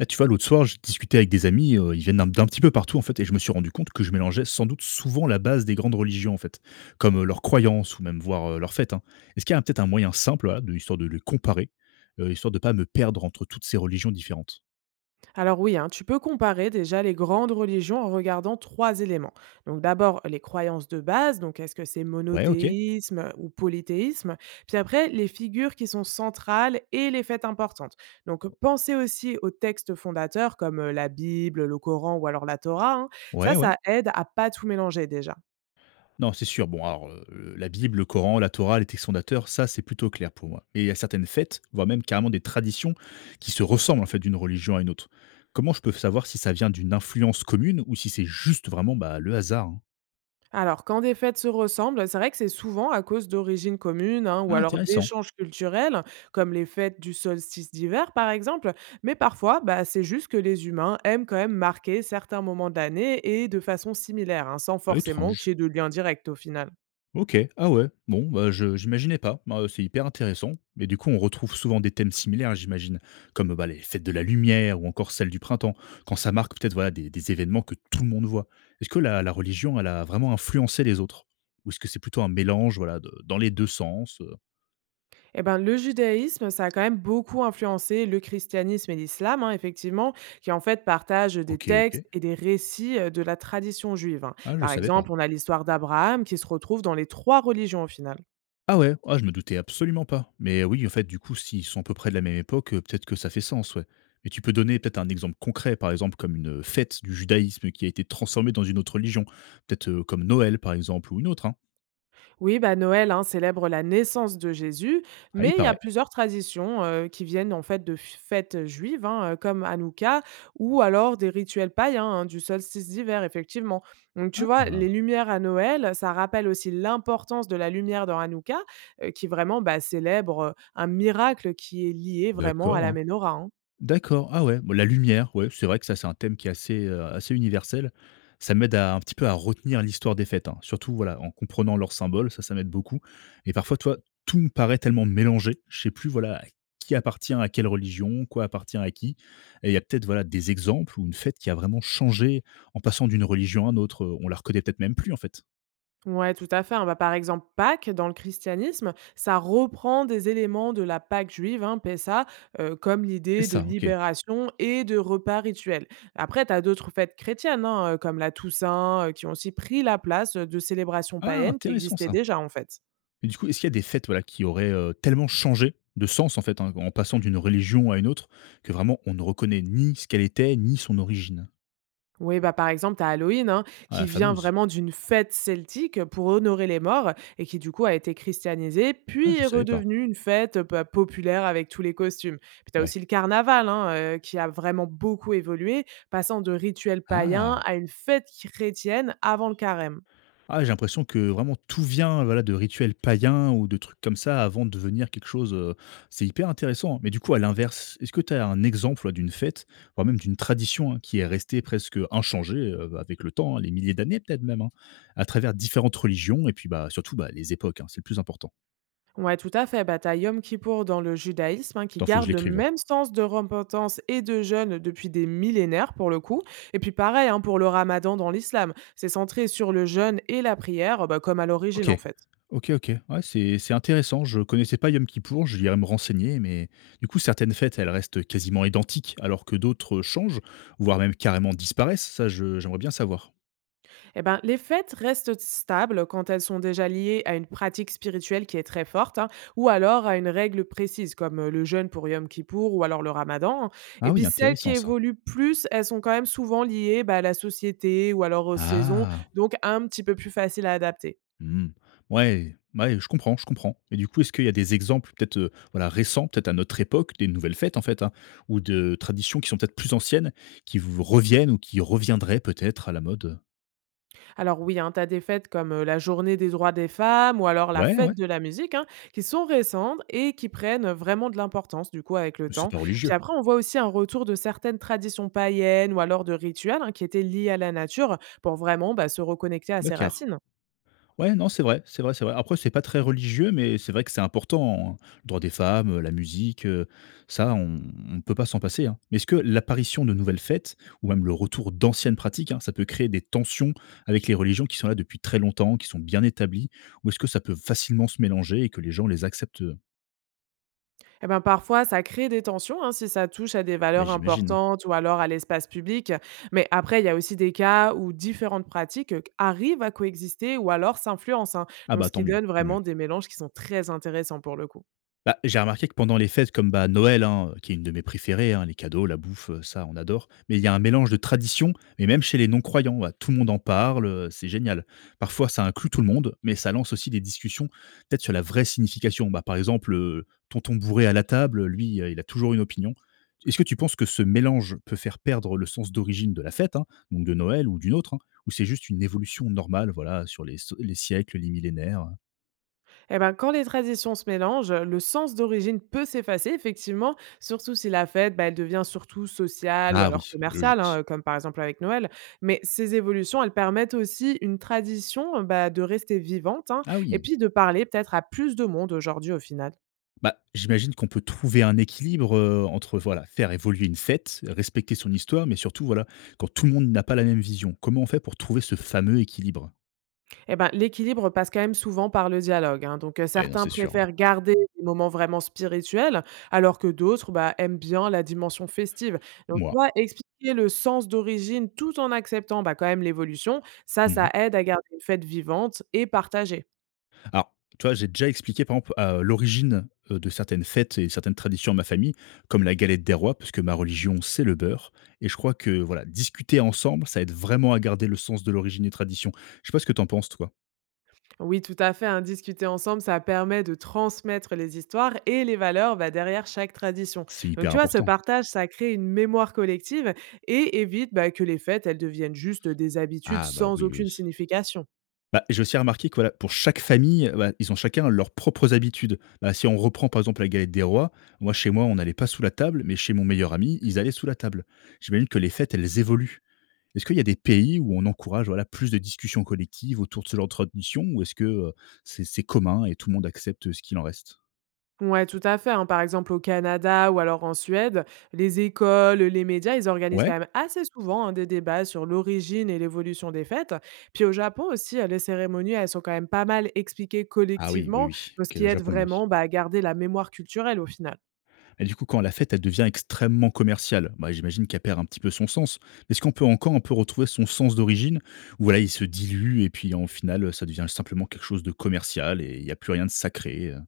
Ah, tu vois, l'autre soir, je discutais avec des amis, ils viennent d'un petit peu partout en fait, et je me suis rendu compte que je mélangeais sans doute souvent la base des grandes religions en fait, comme leurs croyances ou même voir leurs fêtes, hein. Est-ce qu'il y a peut-être un moyen simple, voilà, de, histoire de les comparer, histoire de pas me perdre entre toutes ces religions différentes. Alors oui, hein, tu peux comparer déjà les grandes religions en regardant trois éléments. Donc d'abord les croyances de base, donc est-ce que c'est Ouais, ok. monothéisme ou polythéisme, puis après les figures qui sont centrales et les fêtes importantes. Donc pensez aussi aux textes fondateurs comme la Bible, le Coran ou alors la Torah, hein. Ouais, Ça, ouais. ça aide à pas tout mélanger déjà. Non, c'est sûr. Bon, alors, la Bible, le Coran, la Torah, les textes fondateurs, ça, c'est plutôt clair pour moi. Mais il y a certaines fêtes, voire même carrément des traditions qui se ressemblent, en fait, d'une religion à une autre. Comment je peux savoir si ça vient d'une influence commune ou si c'est juste vraiment, bah, le hasard, hein? Alors, quand des fêtes se ressemblent, c'est vrai que c'est souvent à cause d'origines communes, hein, ou Ah alors intéressant, d'échanges culturels, comme les fêtes du solstice d'hiver, par exemple. Mais parfois, bah, c'est juste que les humains aiment quand même marquer certains moments de l'année et de façon similaire, hein, sans forcément étrange. qu'il y ait de lien direct au final. OK. Ah ouais. Bon, bah, je j'imaginais pas. Bah, c'est hyper intéressant et du coup, on retrouve souvent des thèmes similaires, j'imagine, comme, bah, les fêtes de la lumière ou encore celles du printemps, quand ça marque peut-être, voilà, des événements que tout le monde voit. Est-ce que la religion, elle a vraiment influencé les autres? Ou est-ce que c'est plutôt un mélange, voilà, de dans les 2 sens, Eh ben, le judaïsme, ça a quand même beaucoup influencé le christianisme et l'islam, hein, effectivement, qui en fait partagent des OK, OK. textes et des récits de la tradition juive, hein. Ah, je Par savais pas. exemple, on a l'histoire d'Abraham qui se retrouve dans les trois religions au final. Ah ouais? Ah, je me doutais absolument pas. Mais oui, en fait, du coup, s'ils sont à peu près de la même époque, peut-être que ça fait sens, ouais. Mais tu peux donner peut-être un exemple concret, par exemple, comme une, fête du judaïsme qui a été transformée dans une autre religion? Peut-être, comme Noël, par exemple, ou une autre, hein? Oui, bah, Noël, hein, célèbre la naissance de Jésus, Ah, il mais il y a paraît. plusieurs traditions qui viennent en fait de fêtes juives, hein, comme Hanouka, ou alors des rituels païens, hein, du solstice d'hiver, effectivement. Donc tu vois, les Ah! lumières à Noël, ça rappelle aussi l'importance de la lumière dans Hanouka, qui vraiment, bah, célèbre un miracle qui est lié vraiment à D'accord, la hein. menorah, hein. D'accord, ah ouais, bon la lumière, ouais, c'est vrai que ça, c'est un thème qui est assez, assez universel. Ça m'aide à un petit peu à retenir l'histoire des fêtes, hein. Surtout, voilà, en comprenant leurs symboles, ça m'aide beaucoup et parfois, toi, tout me paraît tellement mélangé, je sais plus, voilà, qui appartient à quelle religion, quoi appartient à qui et il y a peut-être, voilà, des exemples où une fête qui a vraiment changé en passant d'une religion à une autre, on la reconnaît peut-être même plus, en fait. Ouais, tout à fait, hein. Bah, par exemple, Pâques, dans le christianisme, ça reprend des éléments de la Pâque juive, hein, Pessa, comme C'est l'idée de ça, OK. libération et de repas rituels. Après, tu as d'autres fêtes chrétiennes, hein, comme la Toussaint, qui ont aussi pris la place, de célébrations Ah païennes qui intéressant existaient ça! déjà, en fait. Et du coup, est-ce qu'il y a des fêtes, voilà, qui auraient, tellement changé de sens, en fait, hein, en passant d'une religion à une autre, que vraiment on ne reconnaît ni ce qu'elle était, ni son origine? Oui, bah, par exemple, tu as Halloween, hein, Ah, la qui vient fameuse. vraiment d'une fête celtique pour honorer les morts et qui, du coup, a été christianisée, Ah, je puis ne est savais pas. redevenue une fête populaire avec tous les costumes. Puis tu as Ouais. aussi le carnaval, hein, qui a vraiment beaucoup évolué, passant de rituels païens Ah! à une fête chrétienne avant le carême. Ah, j'ai l'impression que vraiment tout vient, voilà, de rituels païens ou de trucs comme ça avant de devenir quelque chose, c'est hyper intéressant, hein. Mais du coup, à l'inverse, est-ce que tu as un exemple, ouais, d'une fête, voire même d'une tradition, hein, qui est restée presque inchangée, avec le temps, hein, les milliers d'années peut-être même, hein, à travers différentes religions et puis, bah, surtout, bah, les époques, hein, c'est le plus important? Ouais, tout à fait. Bah, tu as Yom Kippour dans le judaïsme, hein, qui Attends, faut que je garde le l'écrive. même sens de repentance et de jeûne depuis des millénaires, pour le coup. Et puis pareil, hein, pour le ramadan dans l'islam. C'est centré sur le jeûne et la prière, bah, comme à l'origine, OK. en fait. OK, OK. Ouais, c'est intéressant. Je connaissais pas Yom Kippour, je irai me renseigner, mais du coup, certaines fêtes, elles restent quasiment identiques, alors que d'autres changent, voire même carrément disparaissent. Ça, je j'aimerais bien savoir. Eh ben, les fêtes restent stables quand elles sont déjà liées à une pratique spirituelle qui est très forte, hein, ou alors à une règle précise, comme le jeûne pour Yom Kippour ou alors le ramadan. Ah Et oui, puis celles qui intéressant ça. évoluent plus, elles sont quand même souvent liées, bah, à la société ou alors aux saisons, Ah! donc un petit peu plus facile à adapter. Mmh. Ouais, ouais, je comprends, je comprends. Mais du coup, est-ce qu'il y a des exemples peut-être, voilà, récents, peut-être à notre époque, des nouvelles fêtes, en fait, hein, ou de traditions qui sont peut-être plus anciennes, qui vous reviennent ou qui reviendraient peut-être à la mode? Alors oui, hein, tu as des fêtes comme la Journée des droits des femmes ou alors la Ouais, ouais, Fête de la musique, hein, qui sont récentes et qui prennent vraiment de l'importance du coup avec le mais c'est temps. pas Puis religieux. après, on voit aussi un retour de certaines traditions païennes ou alors de rituels, hein, qui étaient liés à la nature pour vraiment, bah, se reconnecter à ses D'accord. racines. Ouais, non, c'est vrai, c'est vrai, c'est vrai. Après, c'est pas très religieux, mais c'est vrai que c'est important, hein. Le droit des femmes, la musique, ça, on ne peut pas s'en passer, hein. Mais est-ce que l'apparition de nouvelles fêtes ou même le retour d'anciennes pratiques, hein, ça peut créer des tensions avec les religions qui sont là depuis très longtemps, qui sont bien établies? Ou est-ce que ça peut facilement se mélanger et que les gens les acceptent? Eh ben parfois, ça crée des tensions, hein, si ça touche à des Ouais, valeurs j'imagine, hein. importantes ou alors à l'espace public. Mais après, il y a aussi des cas où différentes pratiques arrivent à coexister ou alors s'influencent, hein. Ah Donc bah, ce tant qui mieux, donne tant mieux. vraiment des mélanges qui sont très intéressants pour le coup. Bah, j'ai remarqué que pendant les fêtes comme, bah, Noël, hein, qui est une de mes préférées, hein, les cadeaux, la bouffe, ça on adore, mais il y a un mélange de traditions, mais même chez les non-croyants, bah, tout le monde en parle, c'est génial. Parfois ça inclut tout le monde, mais ça lance aussi des discussions peut-être sur la vraie signification. Bah, par exemple, tonton bourré à la table, lui, il a toujours une opinion. Est-ce que tu penses que ce mélange peut faire perdre le sens d'origine de la fête, hein, donc de Noël ou d'une autre, hein, ou c'est juste une évolution normale, voilà, sur les siècles, les millénaires? Eh ben, quand les traditions se mélangent, le sens d'origine peut s'effacer, effectivement, surtout si la fête, bah, elle devient surtout sociale ou Ah alors oui, commerciale, logique. hein, comme par exemple avec Noël. Mais ces évolutions, elles permettent aussi une tradition, bah, de rester vivante, hein, Ah et oui! puis de parler peut-être à plus de monde aujourd'hui au final. Bah, j'imagine qu'on peut trouver un équilibre, entre voilà, faire évoluer une fête, respecter son histoire, mais surtout, voilà, quand tout le monde n'a pas la même vision, comment on fait pour trouver ce fameux équilibre? Eh ben, l'équilibre passe quand même souvent par le dialogue, hein. Donc, Ouais, non, certains c'est sûr, ouais. préfèrent garder des moments vraiment spirituels, alors que d'autres, bah, aiment bien la dimension festive. Donc, tu Moi. vois, expliquer le sens d'origine tout en acceptant, bah, quand même l'évolution, ça, Mmh. ça aide à garder une fête vivante et partagée. Alors, tu vois, j'ai déjà expliqué, par exemple, à l'origine, de certaines fêtes et certaines traditions à ma famille, comme la galette des rois, parce que ma religion, c'est le beurre et je crois que, voilà, discuter ensemble, ça aide vraiment à garder le sens de l'origine des traditions. Je sais pas ce que t'en penses, toi? Oui, tout à fait, hein, discuter ensemble, ça permet de transmettre les histoires et les valeurs, bah, derrière chaque tradition. C'est Donc, hyper tu vois, ce important. partage, ça crée une mémoire collective et évite, bah, que les fêtes, elles deviennent juste des habitudes Ah bah, sans oui, oui, oui. aucune signification. Bah, j'ai aussi remarqué que, voilà, pour chaque famille, bah, ils ont chacun leurs propres habitudes. Bah, si on reprend par exemple la galette des rois, moi chez moi, on n'allait pas sous la table, mais chez mon meilleur ami, ils allaient sous la table. J'imagine que les fêtes, elles évoluent. Est-ce qu'il y a des pays où on encourage voilà, plus de discussions collectives autour de ce genre de tradition ou est-ce que c'est commun et tout le monde accepte ce qu'il en reste? Ouais, tout à fait, hein. Par exemple, au Canada ou alors en Suède, les écoles, les médias, ils organisent Ouais. quand même assez souvent, hein, des débats sur l'origine et l'évolution des fêtes. Puis au Japon aussi, les cérémonies, elles sont quand même pas mal expliquées Ah oui, oui, collectivement, oui. donc ce Ok, qui le aide Japon, oui. vraiment, bah, à garder la mémoire culturelle au final. Et du coup, quand la fête, elle devient extrêmement commerciale, bah, j'imagine qu'elle perd un petit peu son sens. Est-ce qu'on peut encore un peu retrouver son sens d'origine ou voilà, il se dilue et puis en final, ça devient simplement quelque chose de commercial et il n'y a plus rien de sacré,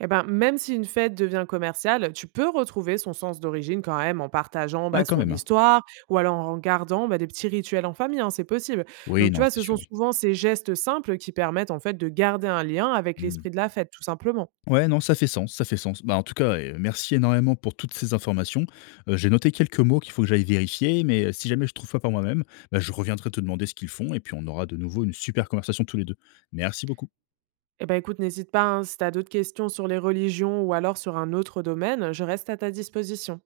Eh ben, même si une fête devient commerciale, tu peux retrouver son sens d'origine quand même en partageant, Ah bah, quand son même, hein. histoire ou alors en gardant, bah, des petits rituels en famille, hein, c'est possible. Oui, Donc tu non, vois, c'est ce sûr, sont oui. souvent ces gestes simples qui permettent en fait de garder un lien avec Mmh. l'esprit de la fête, tout simplement. Ouais, non, ça fait sens, ça fait sens. Bah, en tout cas, merci énormément pour toutes ces informations. J'ai noté quelques mots qu'il faut que j'aille vérifier, mais si jamais je trouve pas par moi-même, bah, je reviendrai te demander ce qu'ils font et puis on aura de nouveau une super conversation tous les 2. Merci beaucoup. Eh ben, écoute, n'hésite pas, hein, si tu as d'autres questions sur les religions ou alors sur un autre domaine, je reste à ta disposition.